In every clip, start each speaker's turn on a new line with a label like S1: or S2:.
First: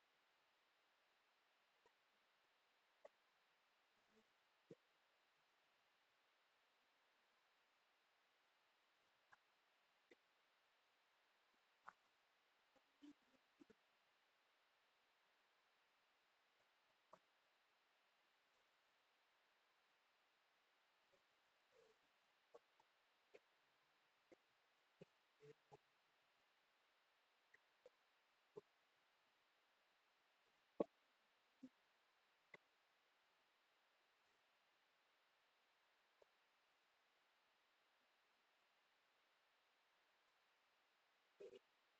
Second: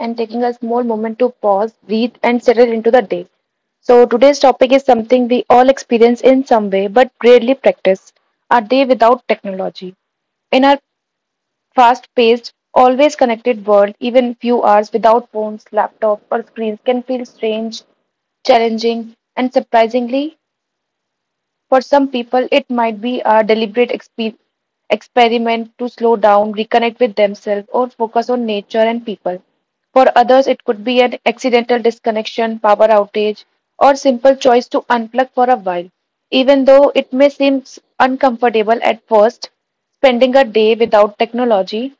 S1: And taking a small moment to pause, breathe, and settle into the day. So, today's topic is something we all experience in some way but rarely practice a day without technology. In our fast paced, always connected world, even few hours without phones, laptops, or screens can feel strange, challenging, and surprisingly for some people, it might be a deliberate experiment to slow down, reconnect with themselves, or focus on nature and people. For others, it could be an accidental disconnection, power outage, or simple choice to unplug for a while. Even though it may seem uncomfortable at first, spending a day without technology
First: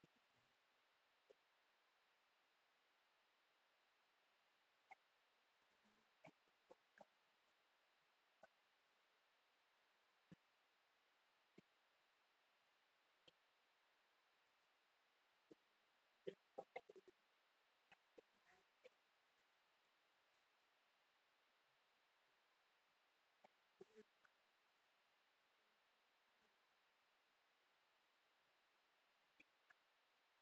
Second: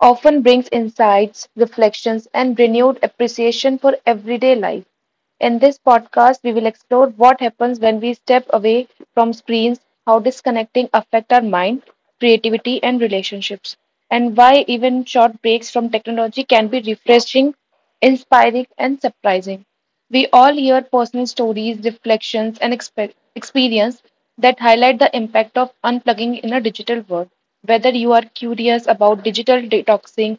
S1: often brings insights, reflections, and renewed appreciation for everyday life. In this podcast, we will explore what happens when we step away from screens, how disconnecting affect our mind, creativity, and relationships, and why even short breaks from technology can be refreshing, inspiring, and surprising. We all hear personal stories, reflections, and experience that highlight the impact of unplugging in a digital world. Whether you are curious about digital detoxing,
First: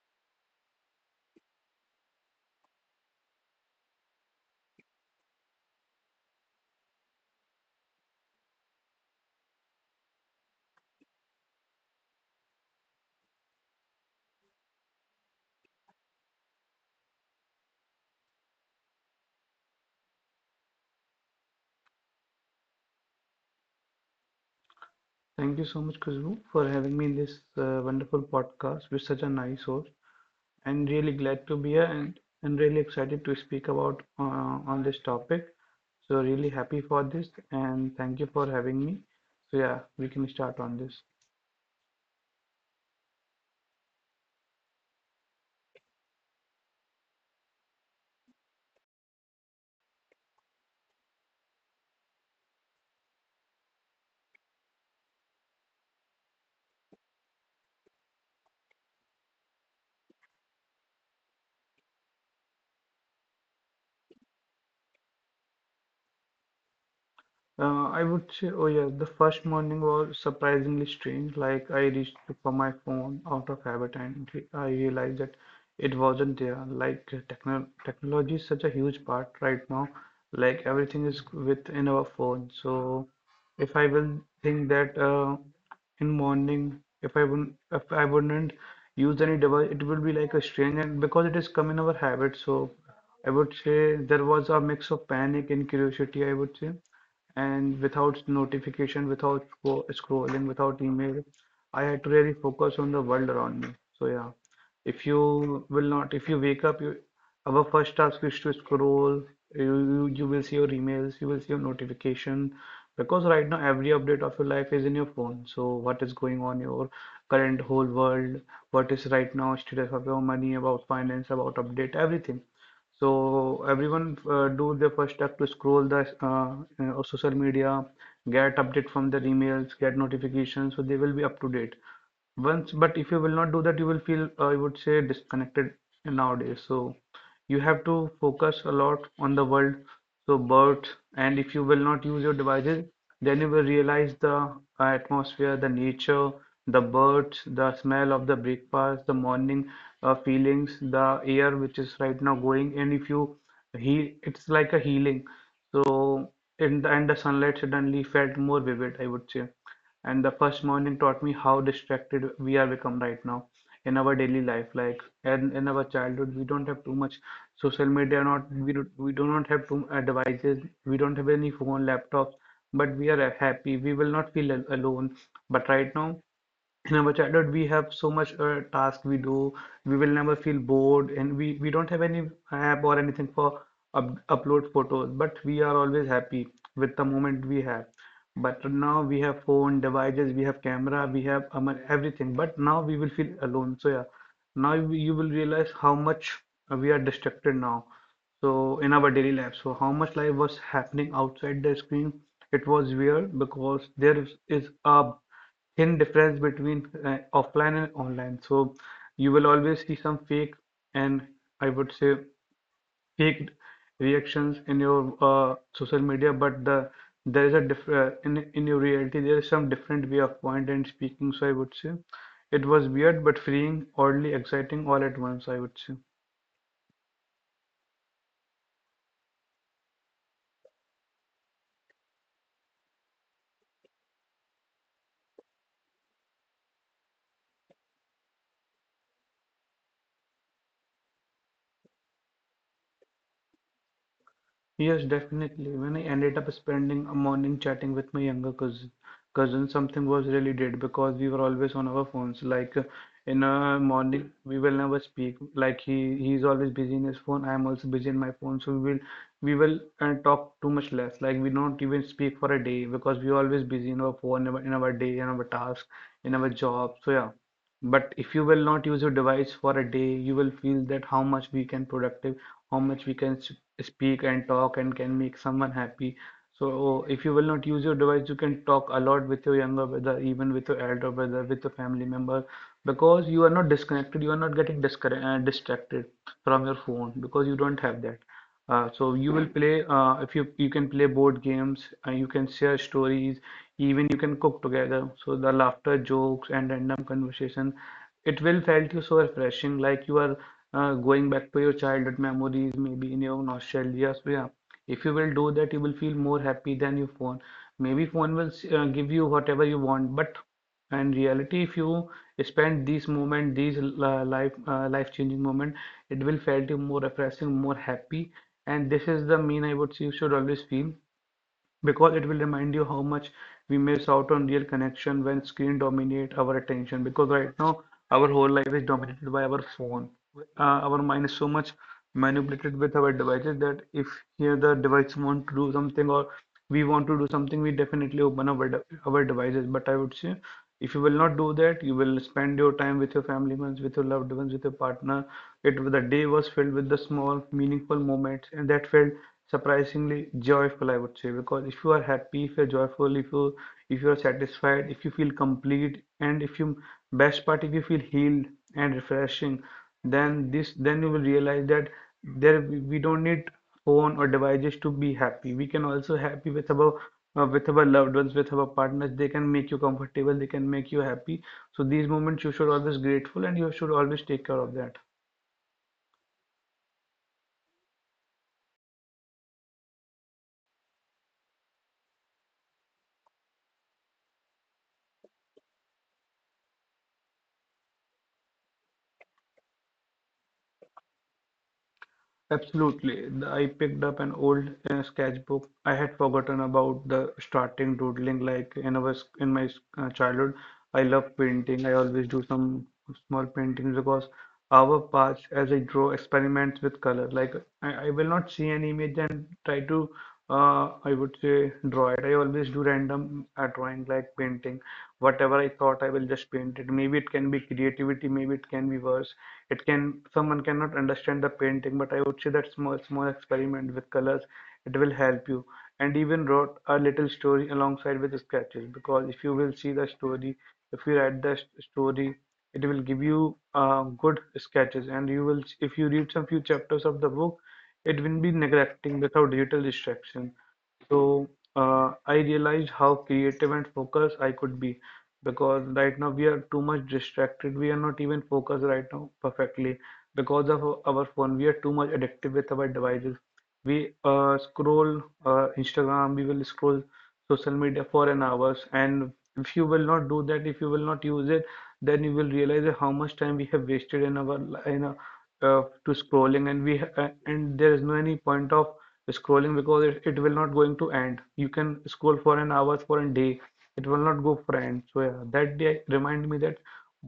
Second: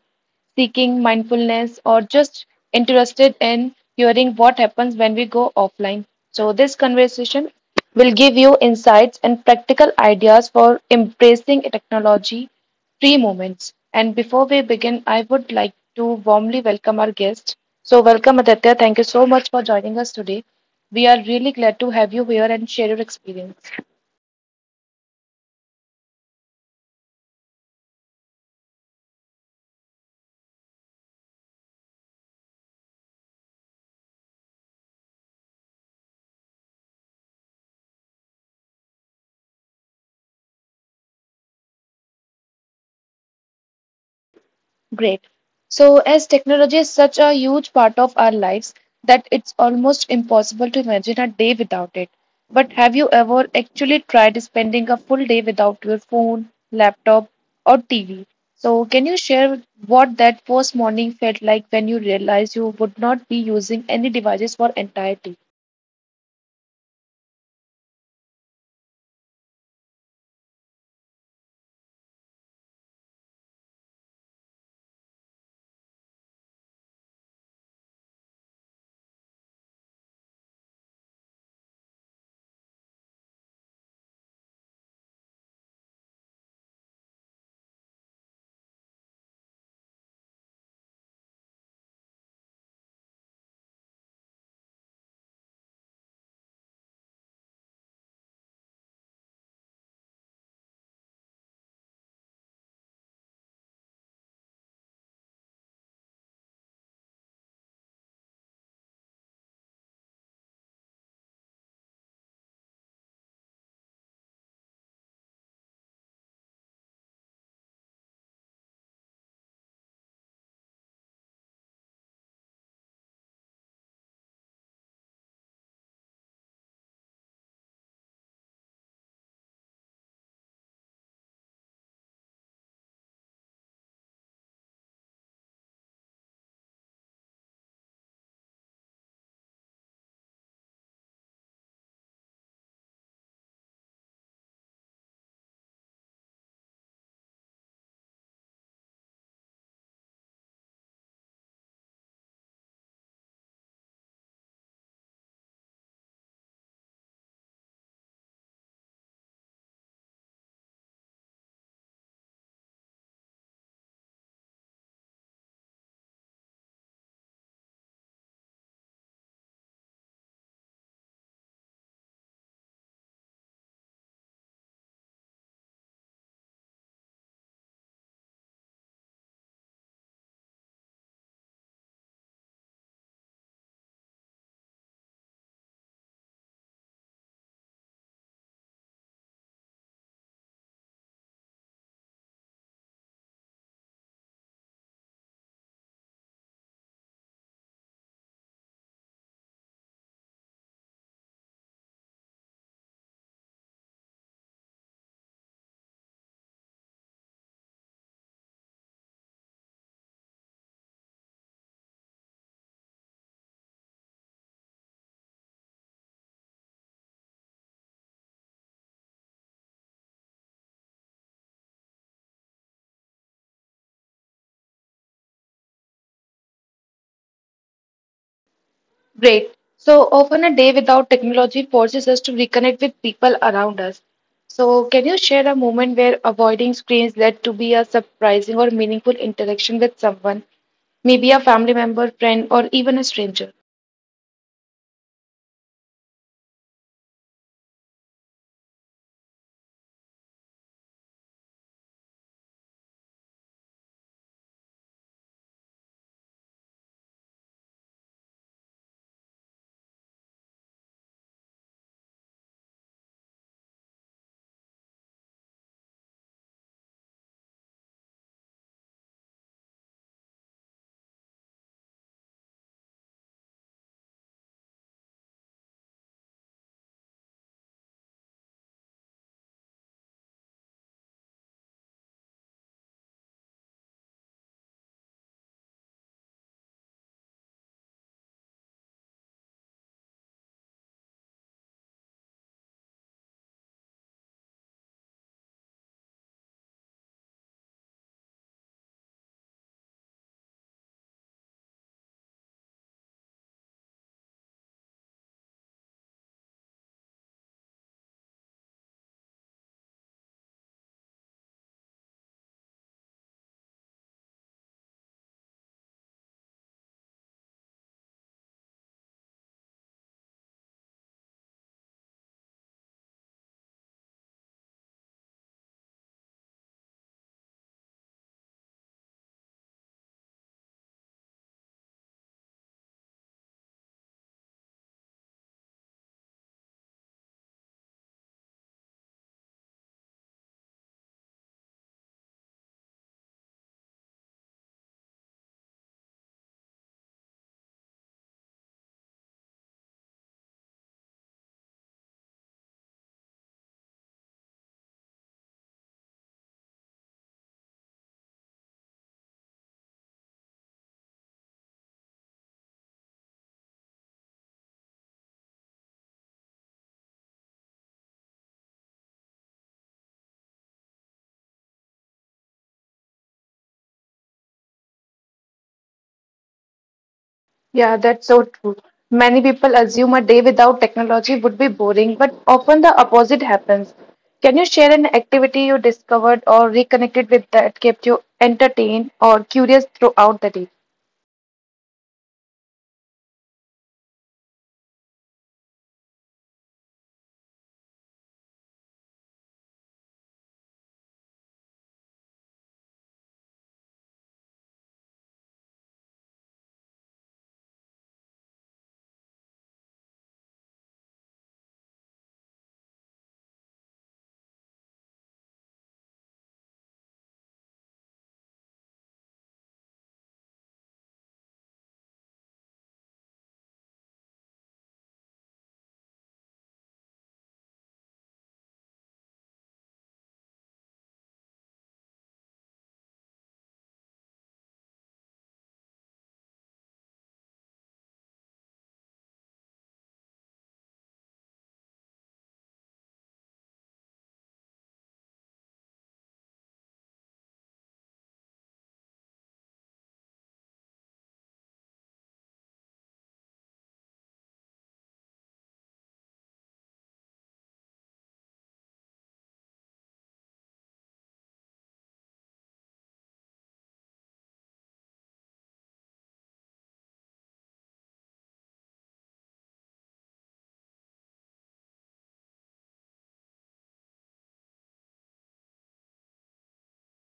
S1: seeking mindfulness, or just interested in hearing what happens when we go offline. So, this conversation will give you insights and practical ideas for embracing technology free moments. And before we begin, I would like to warmly welcome our guest. So, welcome Aditya. Thank you so much for joining us today. We are really glad to have you here and share your experience.
S2: Thank you so much, Khushbu, for having me in this wonderful podcast with such a nice host. I'm really glad to be here and really excited to speak about on this topic. So really happy for this and thank you for having me. So yeah, we can start on this.
S1: Great. So, as technology is such a huge part of our lives that it's almost impossible to imagine a day without it. But have you ever actually tried spending a full day without your phone, laptop, or TV? So, can you share what that first morning felt like when you realized you would not be using any devices for entire.
S2: I would say, oh yeah, the first morning was surprisingly strange. Like I reached for my phone out of habit, and I realized that it wasn't there. Like technology is such a huge part right now. Like everything is within our phone. So if I will think that in morning if I wouldn't use any device it will be like a strange, and because it is come in our habit, so I would say there was a mix of panic and curiosity, I would say. And without notification, without scrolling, without email, I had to really focus on the world around me. So yeah, if you will not, if you wake up, you, our first task is to scroll. You will see your emails, you will see your notification, because right now every update of your life is in your phone. So what is going on in your current whole world, what is right now status of your money, about finance, about update, everything. So everyone do their first step to scroll the social media, get update from their emails, get notifications, so they will be up to date. Once, but if you will not do that, you will feel, I would say, disconnected nowadays. So you have to focus a lot on the world. So birds, and if you will not use your devices, then you will realize the atmosphere, the nature, the birds, the smell of the breakfast, the morning feelings, the air which is right now going. And if you heal, it's like a healing. So in the, and the sunlight suddenly felt more vivid, I would say. And the first morning taught me how distracted we are become right now in our daily life. Like and in our childhood, we don't have too much social media, not we do, we do not have too devices. We don't have any phone, laptops, but we are happy. We will not feel al alone. But right now, in our childhood, we have so much task we do. We will never feel bored, and we don't have any app or anything for up upload photos. But we are always happy with the moment we have. But now we have phone, devices, we have camera, we have everything. But now we will feel alone. So yeah, now you will realize how much we are distracted now. So in our daily life, so how much life was happening outside the screen? It was weird because there is a thin difference between offline and online. So you will always see some fake and, I would say, fake reactions in your social media, but the there is a diff in your reality there is some different way of point and speaking. So I would say it was weird but freeing, oddly exciting all at once, I would say.
S1: Great. So often a day without technology forces us to reconnect with people around us. So can you share a moment where avoiding screens led to be a surprising or meaningful interaction with someone, maybe a family member, friend, or even a stranger?
S2: Yes, definitely. When I ended up spending a morning chatting with my younger cousin, something was really dead because we were always on our phones. Like in a morning, we will never speak. Like he's always busy in his phone. I am also busy in my phone. So we will talk too much less. Like we don't even speak for a day because we are always busy in our phone, in our day, in our task, in our job. So yeah. But if you will not use your device for a day, you will feel that how much we can productive, how much we can speak and talk and can make someone happy. So if you will not use your device, you can talk a lot with your younger brother, even with your elder brother, with your family member, because you are not disconnected, you are not getting distracted from your phone because you don't have that. So you will play if you can play board games, you can share stories, even you can cook together. So the laughter, jokes and random conversation, it will felt you so refreshing, like you are going back to your childhood memories, maybe in your nostalgia. So yeah, if you will do that you will feel more happy than your phone. Maybe phone will give you whatever you want, but in reality if you spend these moment, these life changing moment, it will felt you more refreshing, more happy. And this is the mean, I would say, you should always feel, because it will remind you how much we miss out on real connection when screen dominate our attention. Because right now our whole life is dominated by our phone. Our mind is so much manipulated with our devices that if here the device want to do something, or we want to do something, we definitely open our devices. But I would say if you will not do that, you will spend your time with your family members, with your loved ones, with your partner. It the day was filled with the small, meaningful moments, and that felt surprisingly joyful, I would say, because if you are happy, if you're joyful, if you are satisfied, if you feel complete, and if you best part if you feel healed and refreshing, then this then you will realize that there we don't need phone or devices to be happy. We can also happy with our loved ones, with our partners. They can make you comfortable, they can make you happy. So these moments you should always grateful and you should always take care of that.
S1: Yeah, that's so true. Many people assume a day without technology would be boring, but often the opposite happens. Can you share an activity you discovered or reconnected with that kept you entertained or curious throughout the day?
S2: Absolutely. I picked up an old sketchbook. I had forgotten about the starting doodling like in our s- in my s- childhood. I love painting. I always do some small paintings because our paths as I draw experiments with color. Like I will not see an image and try to I would say draw it. I always do random drawing like painting. Whatever I thought I will just paint it. Maybe it can be creativity, maybe it can be verse, it can someone cannot understand the painting, but I would say that small small experiment with colors it will help you. And even wrote a little story alongside with sketches, because if you will see the story, if you write the story, it will give you good sketches. And you will if you read some few chapters of the book, it will be neglecting without little distraction. So I realized how creative and focused I could be, because right now we are too much distracted. We are not even focused right now perfectly because of our phone. We are too much addictive with our devices. We scroll Instagram, we will scroll social media for an hours. And if you will not do that, if you will not use it, then you will realize that how much time we have wasted in in our, to scrolling, and and there is no any point of scrolling because it will not going to end. You can scroll for an hour for a day, it will not go for end. So yeah, that day remind me that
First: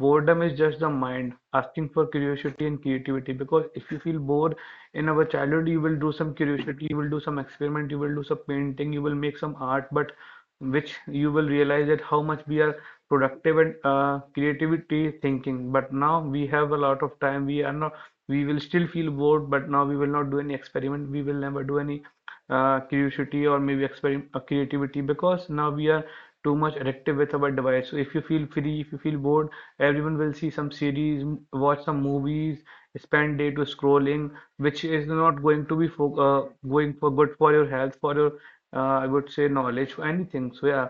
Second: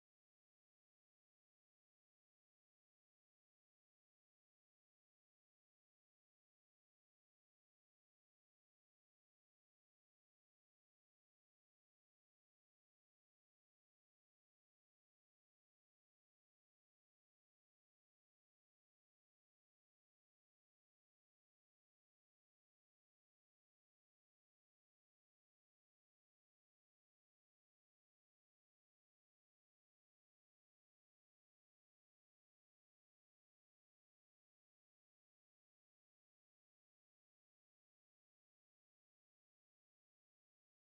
S2: boredom is just the mind asking for curiosity and creativity, because if you feel bored in our childhood you will do some curiosity, you will do some experiment, you will do some painting, you will make some art. But which you will realize that how much we are productive and creativity thinking. But now we have a lot of time, we are not, we will still feel bored, but now we will not do any experiment, we will never do any curiosity or maybe experiment, creativity, because now we are too much addictive with our device. So if you feel free, if you feel bored, everyone will see some series, watch some movies, spend day to scrolling, which is not going to be for going for good for your health, for your I would say knowledge, for anything. So yeah,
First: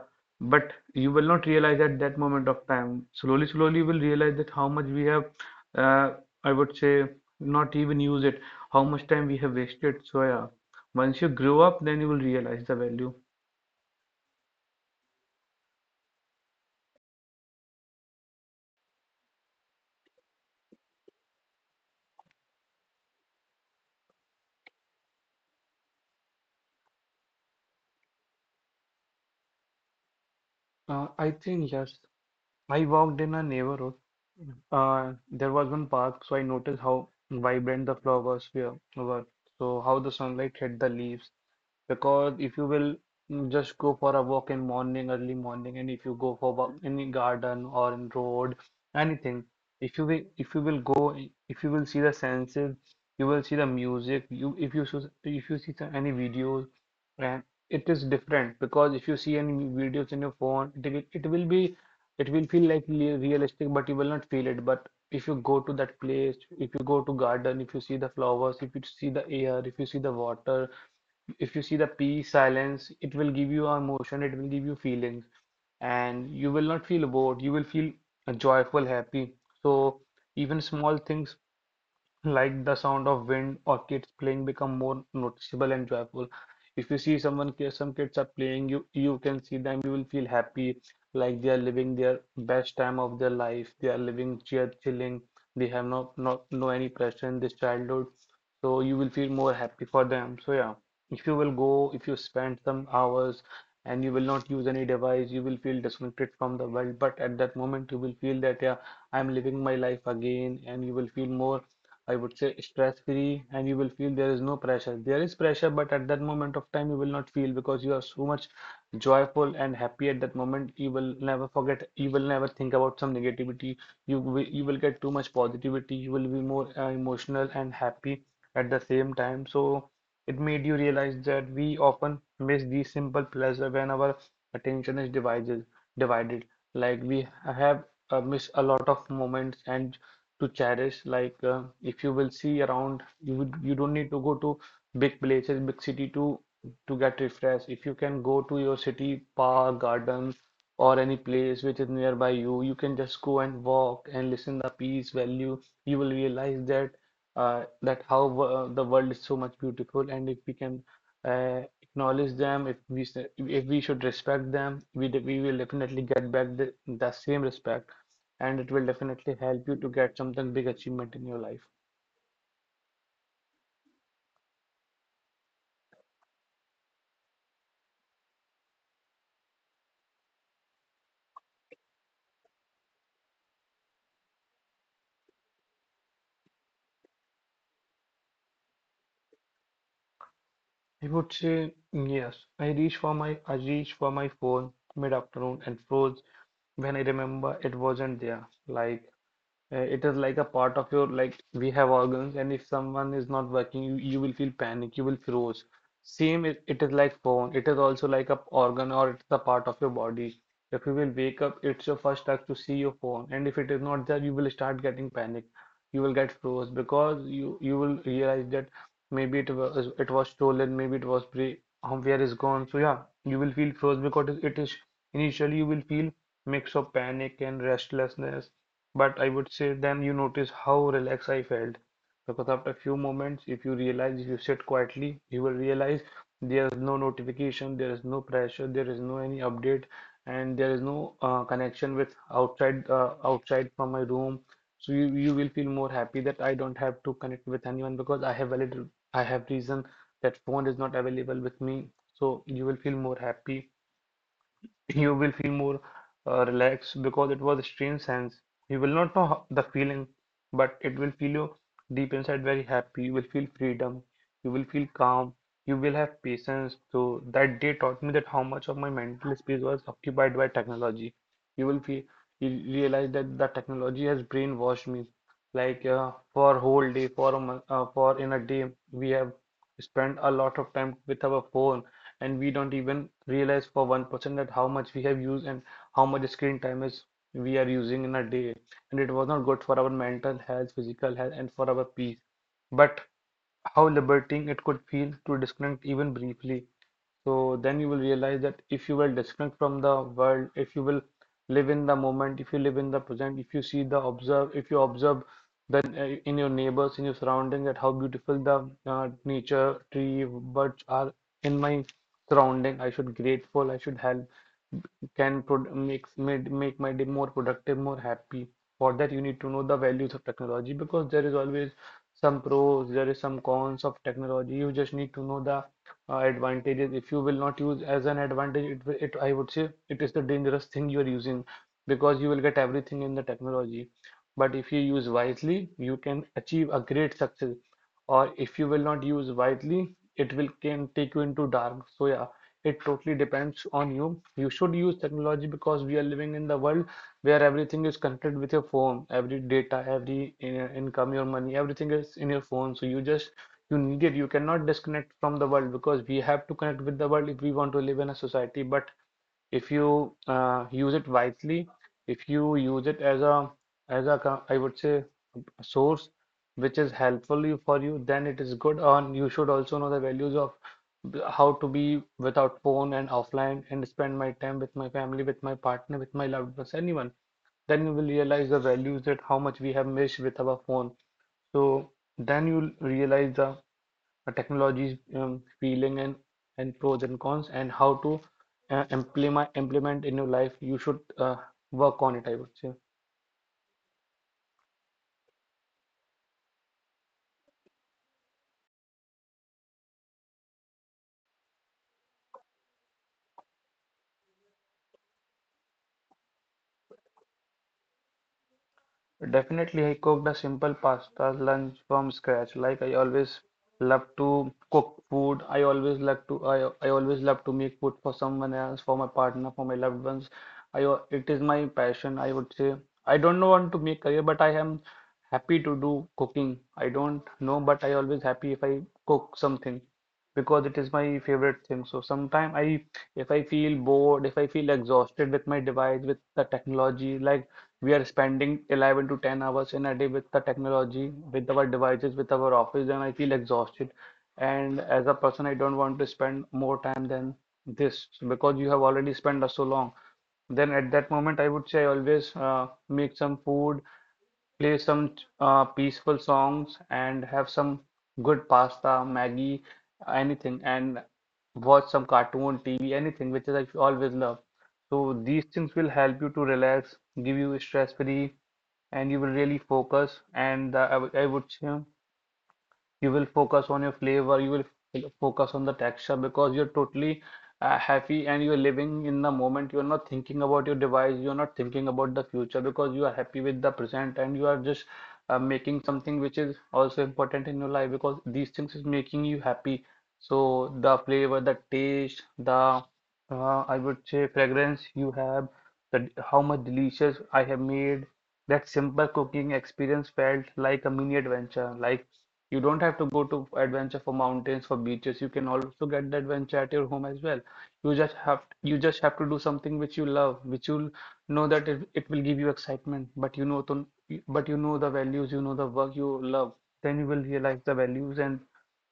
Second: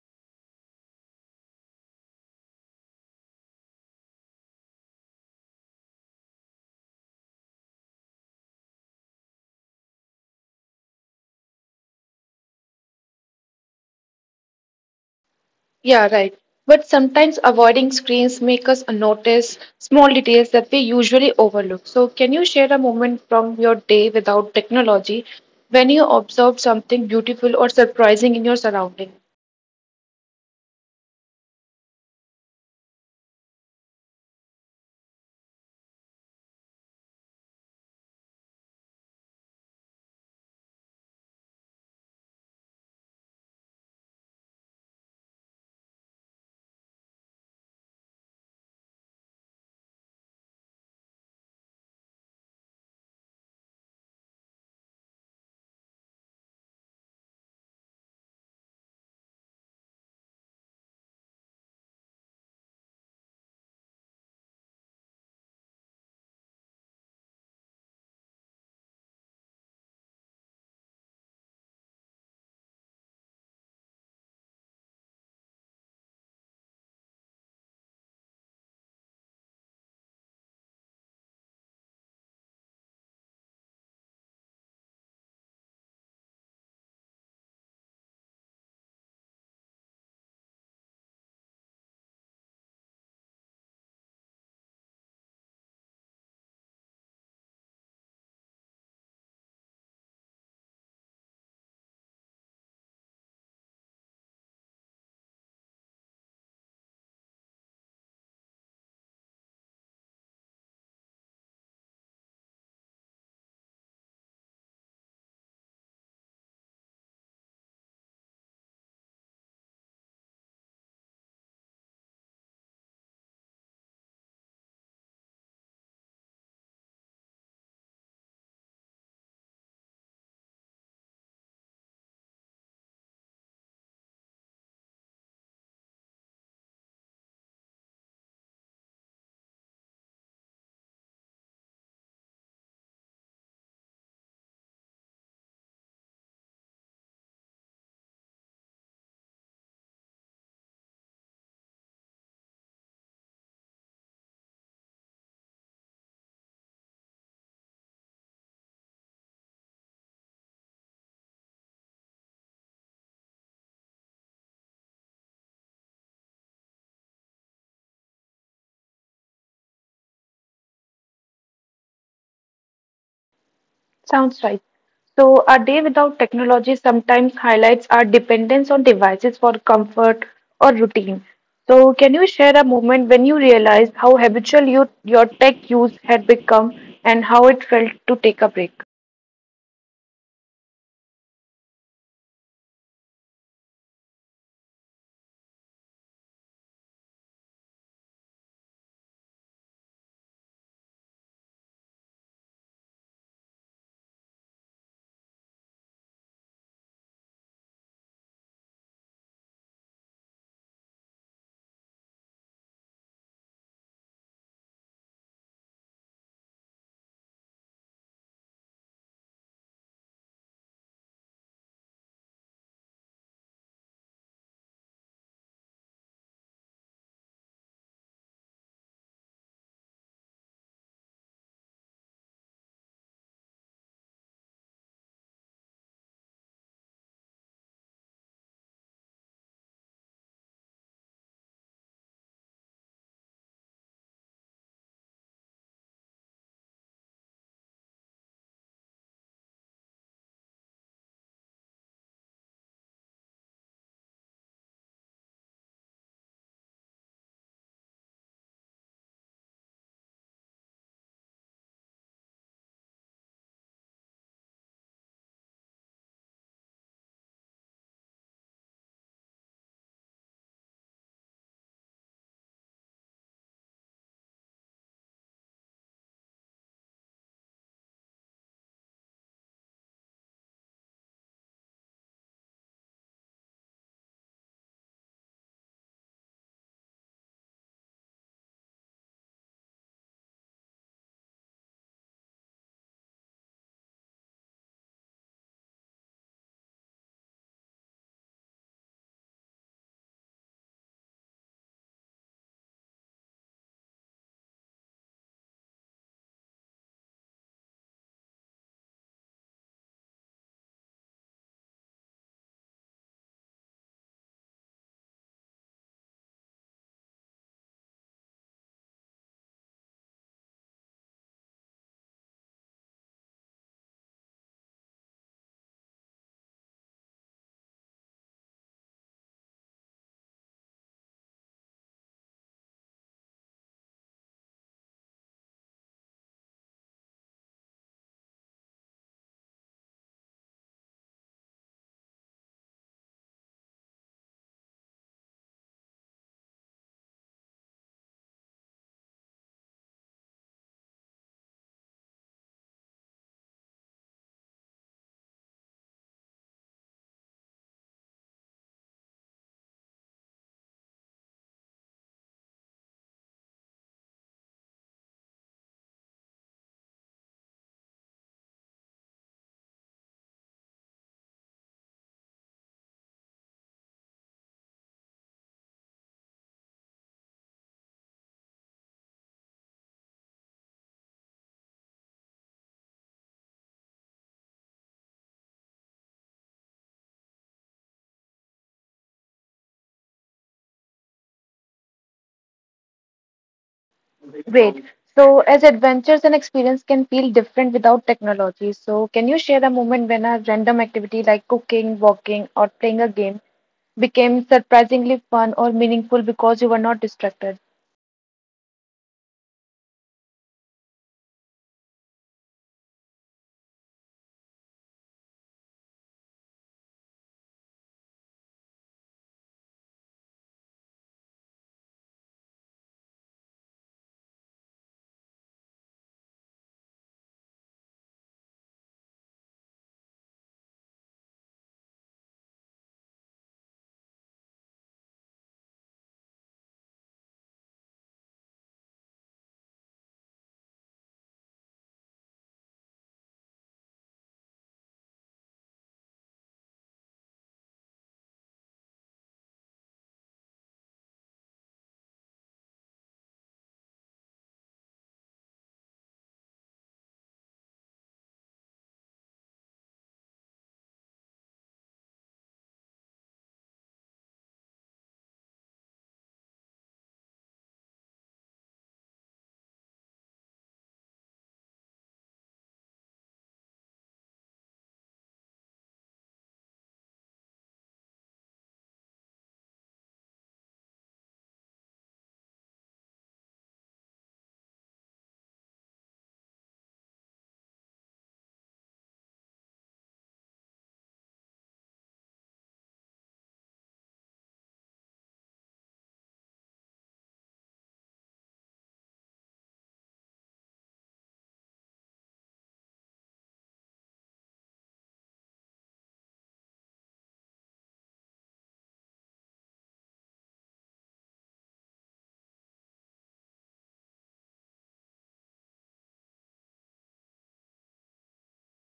S2: but you will not realize at that moment of time. Slowly slowly you will realize that how much we have uh, I would say not even use it. How much time we have wasted. So yeah, once you grow up, then you will realize the value.
S1: Yeah, right. But sometimes avoiding screens make us notice small details that we usually overlook. So, can you share a moment from your day without technology when you observed something beautiful or surprising in your surrounding?
S2: I think yes. I walked in a neighborhood. There was one park, so I noticed how vibrant the flowers were. So how the sunlight hit the leaves, because if you will mm, just go for a walk in morning, early morning, and if you go for walk in the garden or in road, anything, if you will go, if you will see the senses, you will see the music. You If you if you see any videos, and it is different because if you see any videos in your phone, it will be it will feel like realistic, but you will not feel it. But if you go to that place, if you go to garden, if you see the flowers, if you see the air, if you see the water, if you see the peace, silence, it will give you emotion, it will give you feelings, and you will not feel bored, you will feel joyful, happy. So even small things like the sound of wind or kids playing become more noticeable and joyful. If you see someone, some kids are playing, you can see them, you will feel happy, like they are living their best time of their life. They are living chilling. They have no any pressure in this childhood, so you will feel more happy for them. So yeah, if you spend some hours and you will not use any device, you will feel disconnected from the world. But at that moment, you will feel that yeah, I'm living my life again, and you will feel more, I would say, stress free, and you will feel there is no pressure. There is pressure, but at that moment of time you will not feel because you are so much joyful and happy at that moment. You will never forget, you will never think about some negativity. You will get too much positivity. You will be more emotional and happy at the same time. So it made you realize that we often miss these simple pleasure when our attention is divided. Like we have missed a lot of moments and to cherish, like if you will see around, you would, you don't need to go to big places, big city, to get refreshed. If you can go to your city park, garden, or any place which is nearby you, you can just go and walk and listen the peace value. You will realize that how the world is so much beautiful. And if we can acknowledge them, if we if we should respect them, we we will definitely get back the same respect, and it will definitely help you to get something big achievement in your life.
S1: Sounds right. So, our day without technology sometimes highlights our dependence on devices for comfort or routine. So, can you share a moment when you realized how habitual you, your tech use had become and how it felt to take a break?
S2: I would say yes. I reached for my phone mid-afternoon and froze when I remember it wasn't there. Like, it is like a part of your, like we have organs, and if someone is not working, you will feel panic, you will froze. Same, it is like phone, it is also like a organ, or it's a part of your body. If you will wake up, it's your first act to see your phone, and if it is not there, you will start getting panic, you will get froze. Because you will realize that maybe it was stolen, maybe it was pre where is gone. So yeah, you will feel first because it is initially, you will feel mix of panic and restlessness. But I would say then you notice how relaxed I felt. Because after a few moments, if you realize, if you sit quietly, you will realize there is no notification, there is no pressure, there is no any update, and there is no connection with outside, outside from my room. So you will feel more happy that I don't have to connect with anyone because I have reason that phone is not available with me. So you will feel more happy. You will feel more relaxed, because it was a strange sense. You will not know how, the feeling, but it will feel you deep inside very happy. You will feel freedom. You will feel calm. You will have patience. So that day taught me that how much of my mental space was occupied by technology. You will feel, you realize that the technology has brainwashed me. Like for whole day, for a month, for in a day, we have spent a lot of time with our phone, and we don't even realize for 1% that how much we have used and how much screen time is we are using in a day. And it was not good for our mental health, physical health, and for our peace. But how liberating it could feel to disconnect even briefly. So then you will realize that if you will disconnect from the world, if you will live in the moment, if you live in the present, if you see the observe, if you observe, then in your neighbors, in your surrounding, that how beautiful the nature, tree, birds are in my surrounding. I should grateful, I should help, can make my day more productive, more happy. For that, you need to know the values of technology, because there is always some pros, there is some cons of technology. You just need to know the advantages. If you will not use as an advantage, it, will- it I would say it is the dangerous thing you are using, because you will get everything in the technology. But if you use wisely, you can achieve a great success. Or if you will not use wisely, it will can take you into dark. So yeah. It totally depends on you. You should use technology because we are living in the world where everything is connected with your phone. Every data, income, your money, everything is in your phone. So you need it. You cannot disconnect from the world because we have to connect with the world if we want to live in a society. But if you use it wisely, if you use it as a I would say source which is helpful for you, then it is good. And you should also know the values of how to be without phone and offline, and spend my time with my family, with my partner, with my loved ones, anyone. Then you will realize the values that how much we have missed with our phone. So then you'll realize the technology's feeling, and pros and cons, and how to implement in your life. You should work on it, I would say.
S1: Great. So, as adventures and experience can feel different without technology, so can you share a moment when a random activity like cooking, walking, or playing a game became surprisingly fun or meaningful because you were not distracted?
S2: Definitely, I cooked a simple pasta lunch from scratch. Like, I always love to cook food. I always love to make food for someone else, for my partner, for my loved ones. It is my passion, I would say. I don't know want to make career, but I am happy to do cooking. I don't know, but I always happy if I cook something, because it is my favorite thing. So sometimes I if I feel bored, if I feel exhausted with my device, with the technology, like we are spending 11 to 10 hours in a day with the technology, with our devices, with our office, and I feel exhausted. And as a person, I don't want to spend more time than this. So because you have already spent so long. Then at that moment, I would say, always make some food, play some peaceful songs, and have some good pasta, Maggie, anything, and watch some cartoon, TV, anything, which is I always love. So these things will help you to relax, give you stress free, and you will really focus. And I would say you will focus on your flavor, you will focus on the texture, because you're totally happy and you're living in the moment, you're not thinking about your device, you're not thinking about the future, because you are happy with the present and you are just making something which is also important in your life, because these things is making you happy. So the flavor, the taste, the I would say fragrance you have, how much delicious I have made, that simple cooking experience felt like a mini adventure. Like, you don't have to go to adventure for mountains, for beaches. You can also get the adventure at your home as well. You just have to do something which you love, which you'll know that it will give you excitement, but you know the values, you know the work you love. Then you will realize the values, and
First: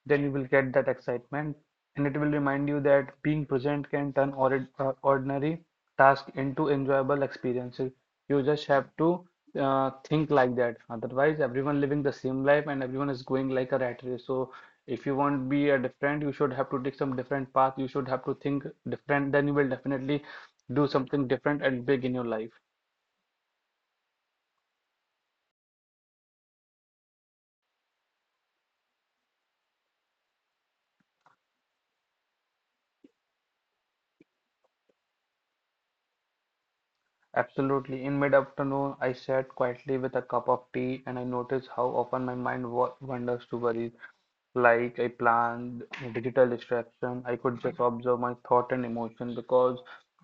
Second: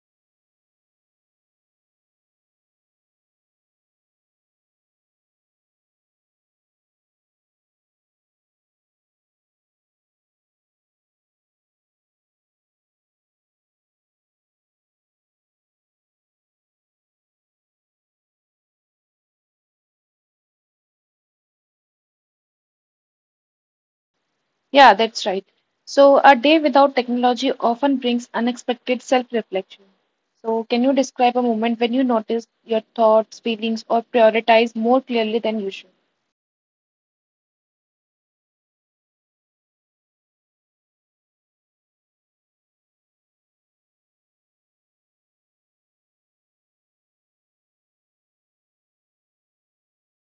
S2: then you will get that excitement, and it will remind you that being present can turn ordinary tasks into enjoyable experiences. You just have to think like that. Otherwise, everyone living the same life and everyone is going like a rat race. So if you want to be a different, you should have to take some different path. You should have to think different. Then you will definitely do something different and big in your life.
S1: Yeah, that's right. So, a day without technology often brings unexpected self-reflection. So, can you describe a moment when you noticed your thoughts, feelings, or prioritize more clearly than usual?
S2: Absolutely. In mid-afternoon, I sat quietly with a cup of tea, and I noticed how often my mind wa wanders to worries. Like I planned digital distraction, I could just observe my thought and emotion, because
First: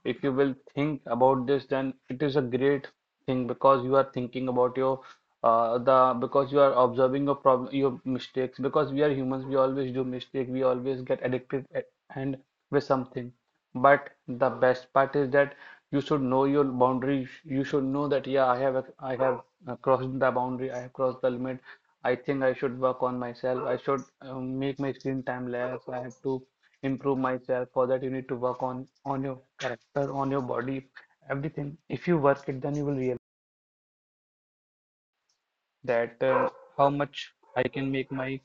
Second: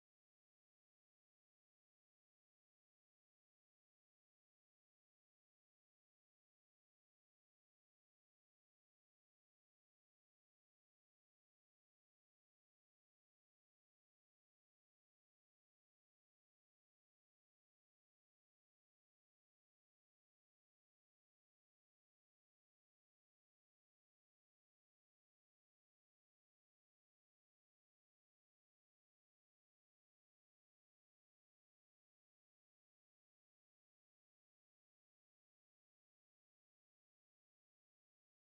S2: if you will think about this, then it is a great thing, because you are thinking about your the because you are observing your problem, your mistakes, because we are humans, we always do mistake, we always get addicted and with something. But the best part is that you should know your boundaries, you should know that, yeah, I have crossed the boundary, I have crossed the limit. I think I should work on myself, I should make my screen time less. I have to improve myself. For that you need to work on your character, on your body, everything. If you work it, then you will realize that how much I can make my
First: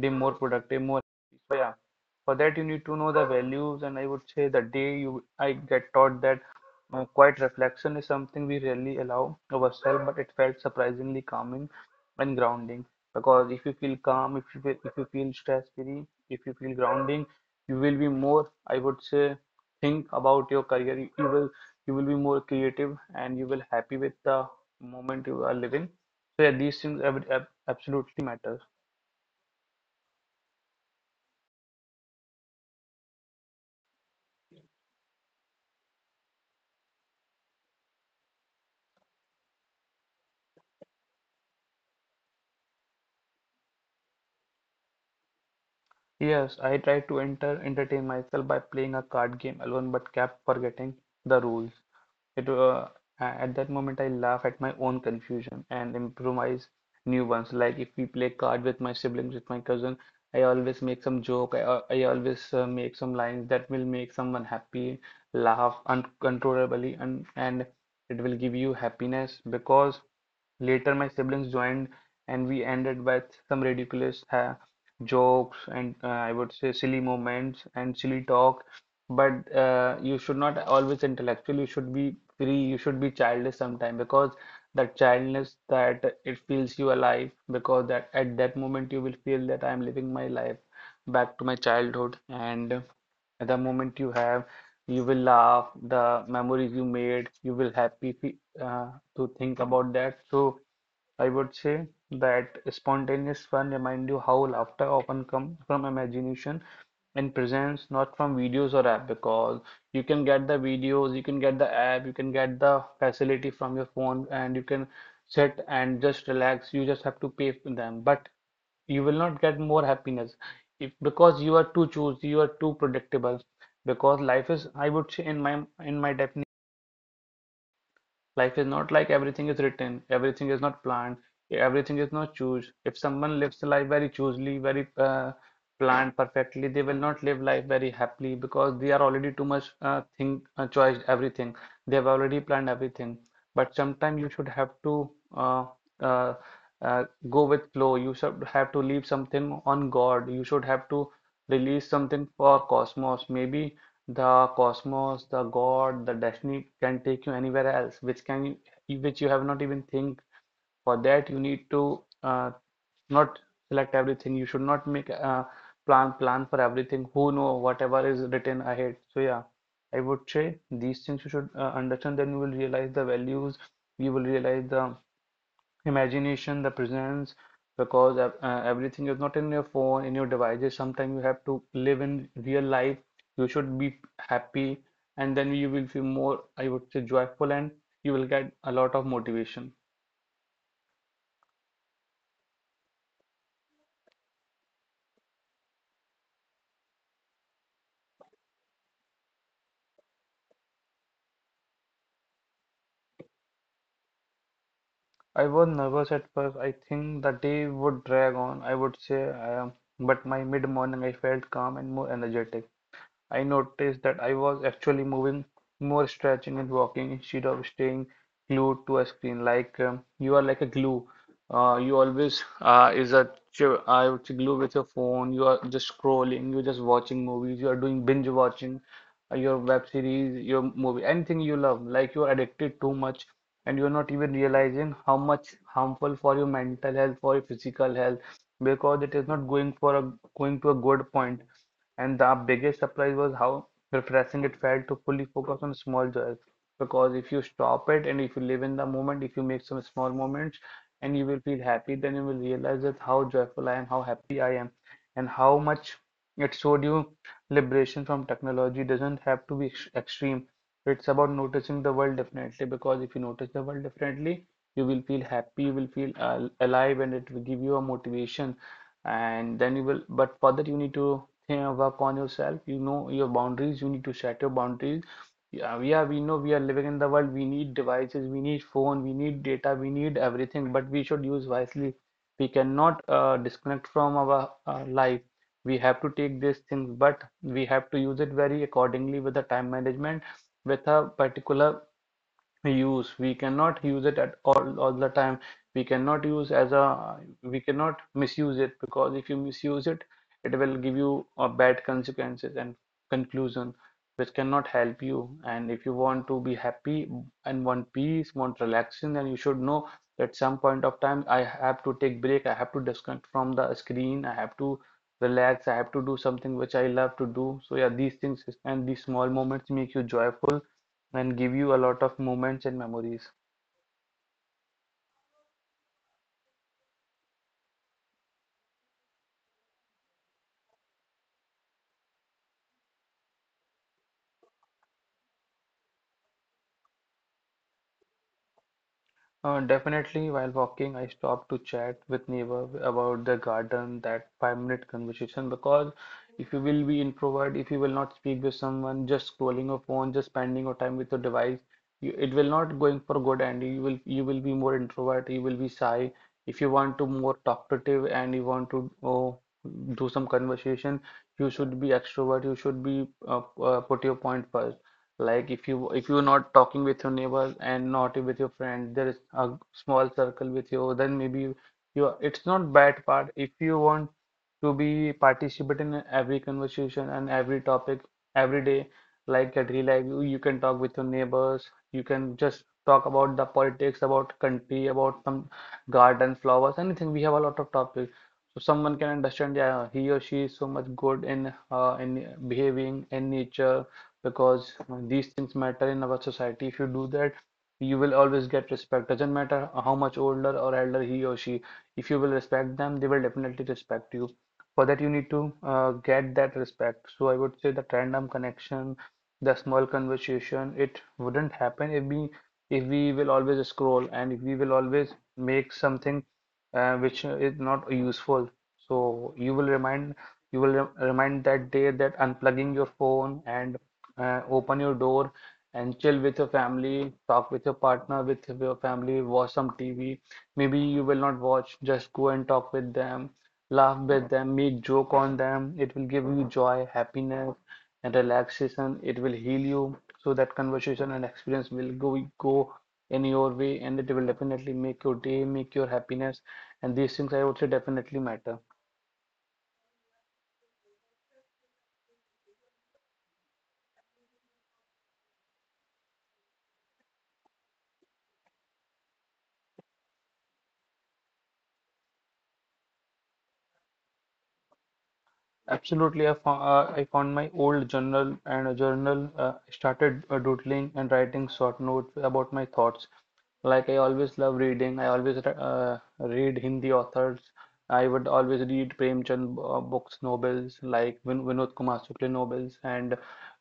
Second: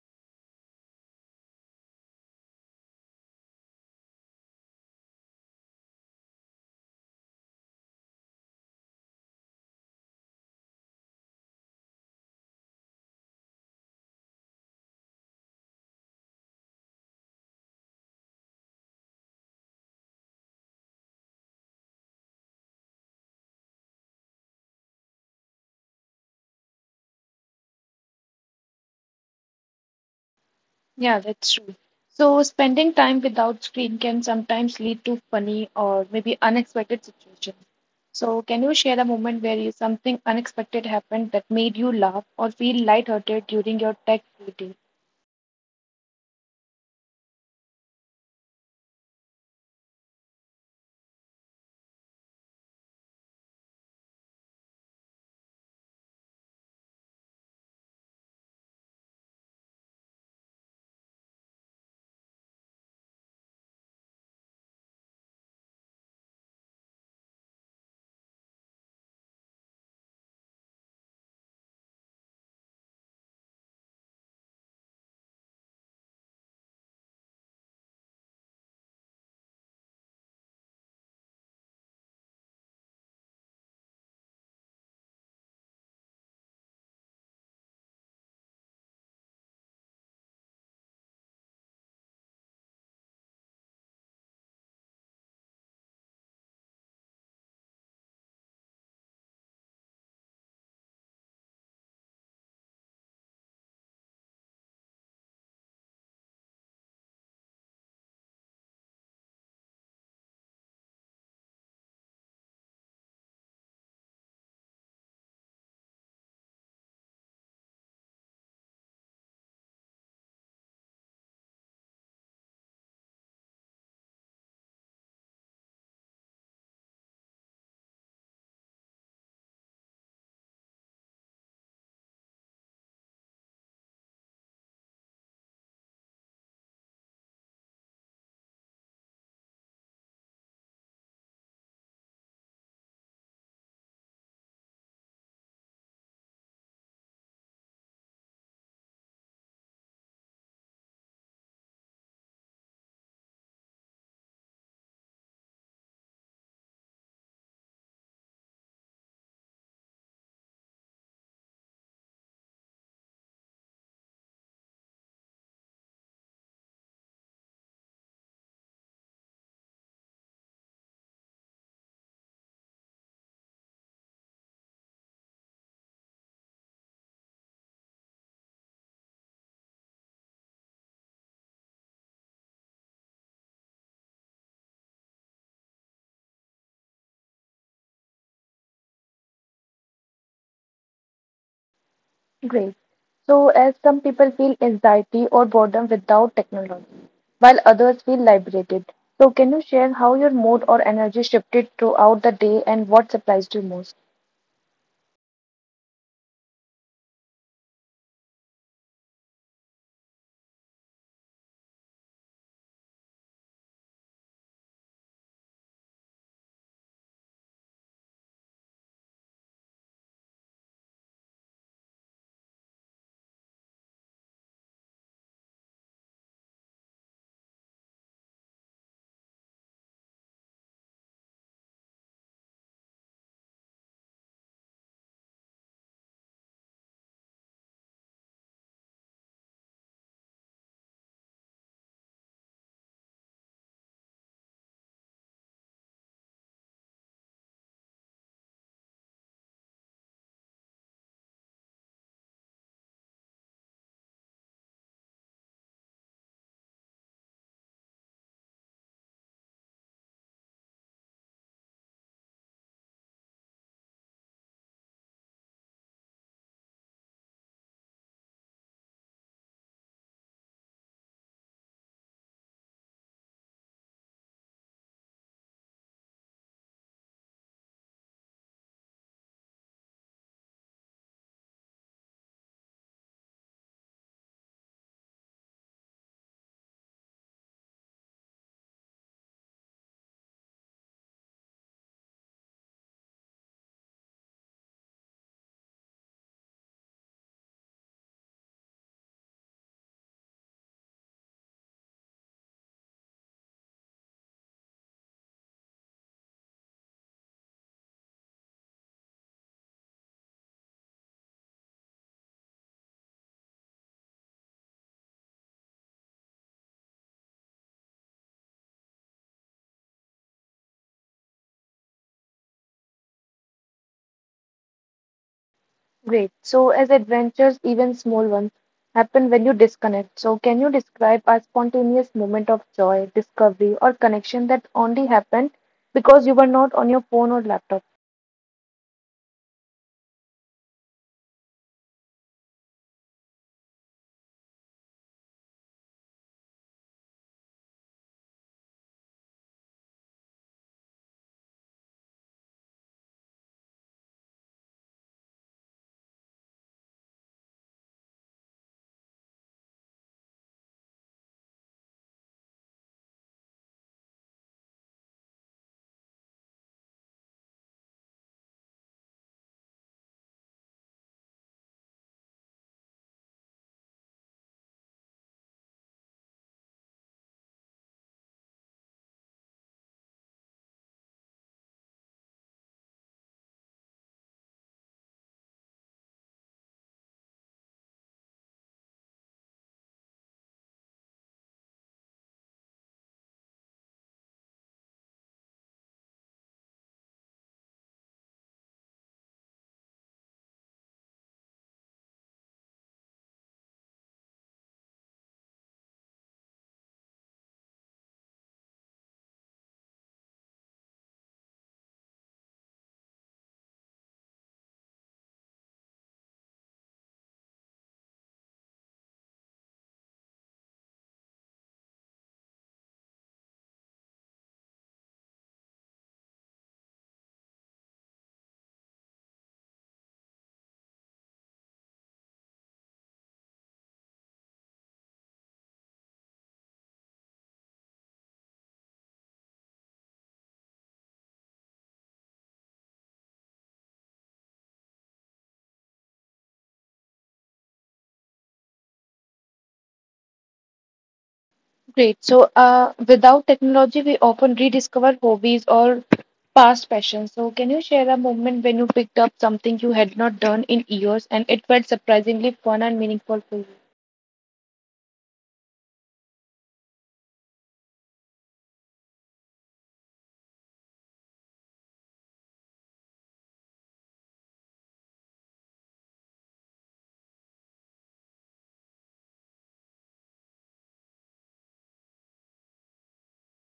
S2: day more productive, more happy. So yeah, for that you need to know the values, and I would say the day you I get taught that quiet reflection is something we rarely allow ourselves, but it felt surprisingly calming and grounding. Because if you feel calm, if you feel stress-free, if you feel grounding, you will be more, I would say, think about your career. You will you will be more creative, and you will happy with the moment you are living. So yeah, these things absolutely matter.
S1: Yeah, that's true. So, spending time without screen can sometimes lead to funny or maybe unexpected situations. So, can you share a moment where you, something unexpected happened that made you laugh or feel lighthearted during your tech free day?
S2: Yes, I tried to entertain myself by playing a card game alone, but kept forgetting the rules. It uh, at that moment I laugh at my own confusion and improvise new ones. Like if we play card with my siblings, with my cousin, I always make some joke. I always make some lines that will make someone happy, laugh uncontrollably, and it will give you happiness, because later my siblings joined and we ended with some ridiculous ha jokes and I would say silly moments and silly talk. But you should not always intellectual. You should be free. You should be childish sometime, because that childness that it feels you alive, because that at that moment you will feel that I'm living my life back to my childhood, and the moment you have you will laugh, the memories you made, you will happy to think about that. So I would say that spontaneous fun remind you how laughter often comes from imagination and presents, not from videos or app, because you can get the videos, you can get the app, you can get the facility from your phone, and you can sit and just relax. You just have to pay for them, but you will not get more happiness if because you are too choosy, you are too predictable, because life is, I would say, in my definition life is not like everything is written, everything is not planned, everything is not choose. If someone lives life very choosily, very planned perfectly, they will not live life very happily, because they are already too much think choice everything, they have already planned everything. But sometimes you should have to uh, uh, go with flow. You should have to leave something on God. You should have to release something for cosmos. Maybe the cosmos, the God, the destiny can take you anywhere else, which can which you have not even think. For that, you need to not select everything. You should not make a plan for everything. Who know whatever is written ahead. So yeah, I would say these things you should understand. Then you will realize the values. You will realize the imagination, the presence, because everything is not in your phone, in your devices. Sometimes you have to live in real life. You should be happy, and then you will feel more, I would say, joyful, and you will get a lot of motivation.
S1: Great. So, as some people feel anxiety or boredom without technology, while others feel liberated. So, can you share how your mood or energy shifted throughout the day and what surprised you most?
S2: I was nervous at first. I think the day would drag on. I would say, I but my mid-morning I felt calm and more energetic. I noticed that I was actually moving more, stretching and walking instead of staying glued to a screen. Like you are like a glue. You always is a I would say glue with your phone. You are just scrolling. You're just watching movies. You are doing binge watching your web series, your movie, anything you love. Like you are addicted too much, and you're not even realizing how much harmful for your mental health, for your physical health, because it is not going for a going to a good point. And the biggest surprise was how refreshing it felt to fully focus on small joys. Because if you stop it and if you live in the moment, if you make some small moments, and you will feel happy, then you will realize that how joyful I am, how happy I am, and how much it showed you liberation from technology doesn't have to be extreme. It's about noticing the world differently, because if you notice the world differently, you will feel happy, you will feel al alive, and it will give you a motivation. And then you will, but for that, you need to work on yourself, you know your boundaries, you need to set your boundaries. Yeah, we are. We know we are living in the world, we need devices, we need phone, we need data, we need everything, but we should use wisely. We cannot disconnect from our life. We have to take these things, but we have to use it very accordingly, with the time management, with a particular use. We cannot use it at all the time. We cannot use as a we cannot misuse it, because if you misuse it, it will give you a bad consequences and conclusion, which cannot help you. And if you want to be happy and want peace, want relaxation, then you should know that some point of time I have to take break, I have to disconnect from the screen, I have to relax, I have to do something which I love to do. So yeah, these things and these small moments make you joyful and give you a lot of moments and memories.
S1: Great. So, as adventures, even small ones, happen when you disconnect. So, can you describe a spontaneous moment of joy, discovery, or connection that only happened because you were not on your phone or laptop?
S2: Definitely, while walking, I stopped to chat with neighbor about the garden, that 5 minute conversation. Because if you will be introvert, if you will not speak with someone, just scrolling your phone, just spending your time with your device, you, it will not going for good, and you will be more introvert, you will be shy. If you want to more talkative and you want to oh, do some conversation, you should be extrovert. You should be put your point first. Like if you're not talking with your neighbors and not with your friend, there is a small circle with you, then maybe you, you are- it's not bad part. If you want to be participate in every conversation and every topic every day, like at real life, you can talk with your neighbors, you can just talk about the politics, about country, about some garden, flowers, anything. We have a lot of topics. So someone can understand, yeah, he or she is so much good in behaving in nature, because these things matter in our society. If you do that, you will always get respect. Doesn't matter how much older or elder he or she, if you will respect them, they will definitely respect you. For that, you need to get that respect. So I would say that random connection, the small conversation, it wouldn't happen if we will always scroll and if we will always make something which is not useful. So you will remind you will remind that day that unplugging your phone and open your door and chill with your family, talk with your partner, with your family, watch some TV. Maybe you will not watch, just go and talk with them, laugh with them, make joke on them. It will give you joy, happiness, and relaxation. It will heal you. So that conversation and experience will go in your way, and it will definitely make your day, make your happiness, and these things I would say definitely matter.
S1: Great. So, without technology, we often rediscover hobbies or past passions. So, can you share a moment when you picked up something you had not done in years and it felt surprisingly fun and meaningful for you?
S2: Absolutely, I found my old journal and a journal started doodling and writing short notes about my thoughts. Like I always love reading. I always read Hindi authors. I would always read Premchand books, novels like Vinod Kumar Sukle novels, and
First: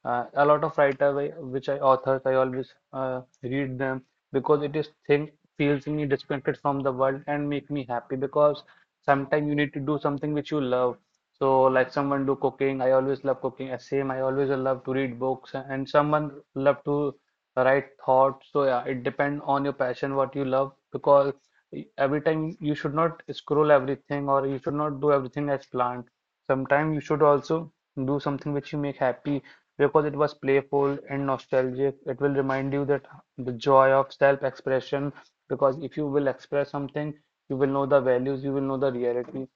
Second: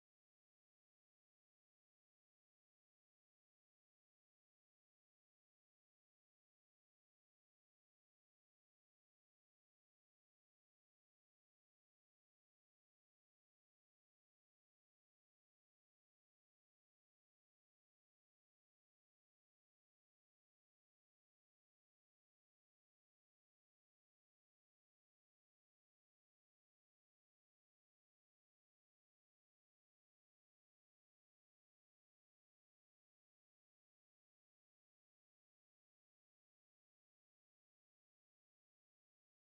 S2: a lot of writer I- which I authors I always read them, because it is thing feels me disconnected from the world and make me happy, because sometimes you need to do something which you love. So like someone do cooking, I always love cooking. Same, I always love to read books, and someone love to write thoughts. So yeah, it depends on your passion, what you love, because every time you should not scroll everything, or you should not do everything as planned. Sometimes you should also do something which you make happy, because it was playful and nostalgic. It will remind you that the joy of self-expression, because if you will express something, you will know the values, you will know the reality,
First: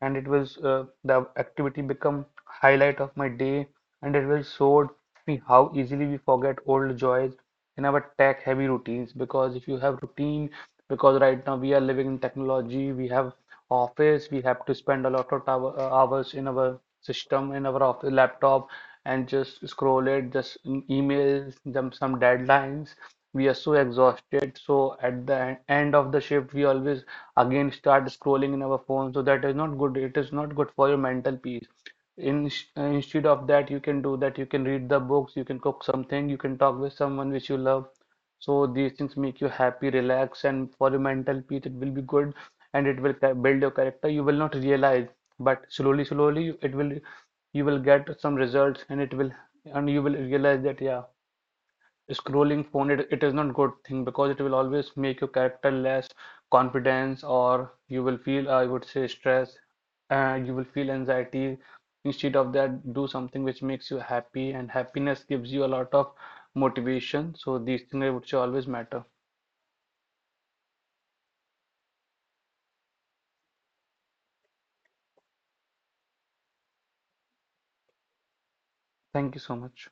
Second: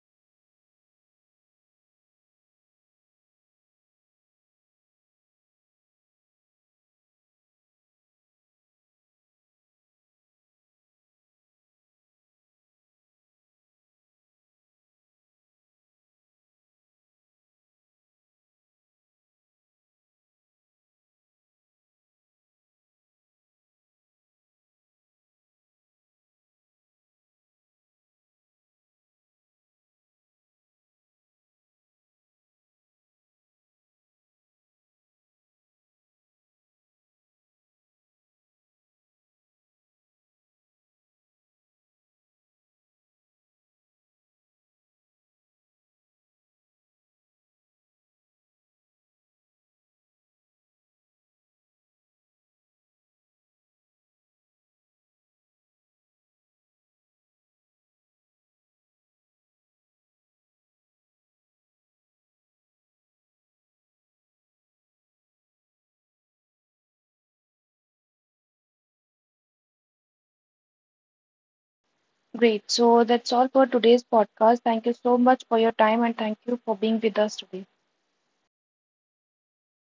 S2: and it was the activity become highlight of my day, and it will showed me how easily we forget old joys in our tech heavy routines, because if you have routine, because right now we are living in technology, we have office, we have to spend a lot of hours in our system, in our office laptop, and just scroll it, just emails them some deadlines, we are so exhausted. So at the end of the shift, we always again start scrolling in our phone. So that is not good, it is not good for your mental peace. in, Instead of that, you can do that, you can read the books, you can cook something, you can talk with someone which you love. So these things make you happy, relax, and for your mental peace it will be good, and it will build your character. You will not realize, but slowly slowly it will you will get some results, and it will and you will realize that, yeah, scrolling phone, it is not good thing, because it will always make your character less confidence, or you will feel, I would say, stress, and you will feel anxiety. Instead of that, do something which makes you happy, and happiness gives you a lot of motivation. So these things I would say always matter.
S1: Great. So, that's all for today's podcast. Thank you so much for your time and thank you for being with us today.
S2: Thank you so much.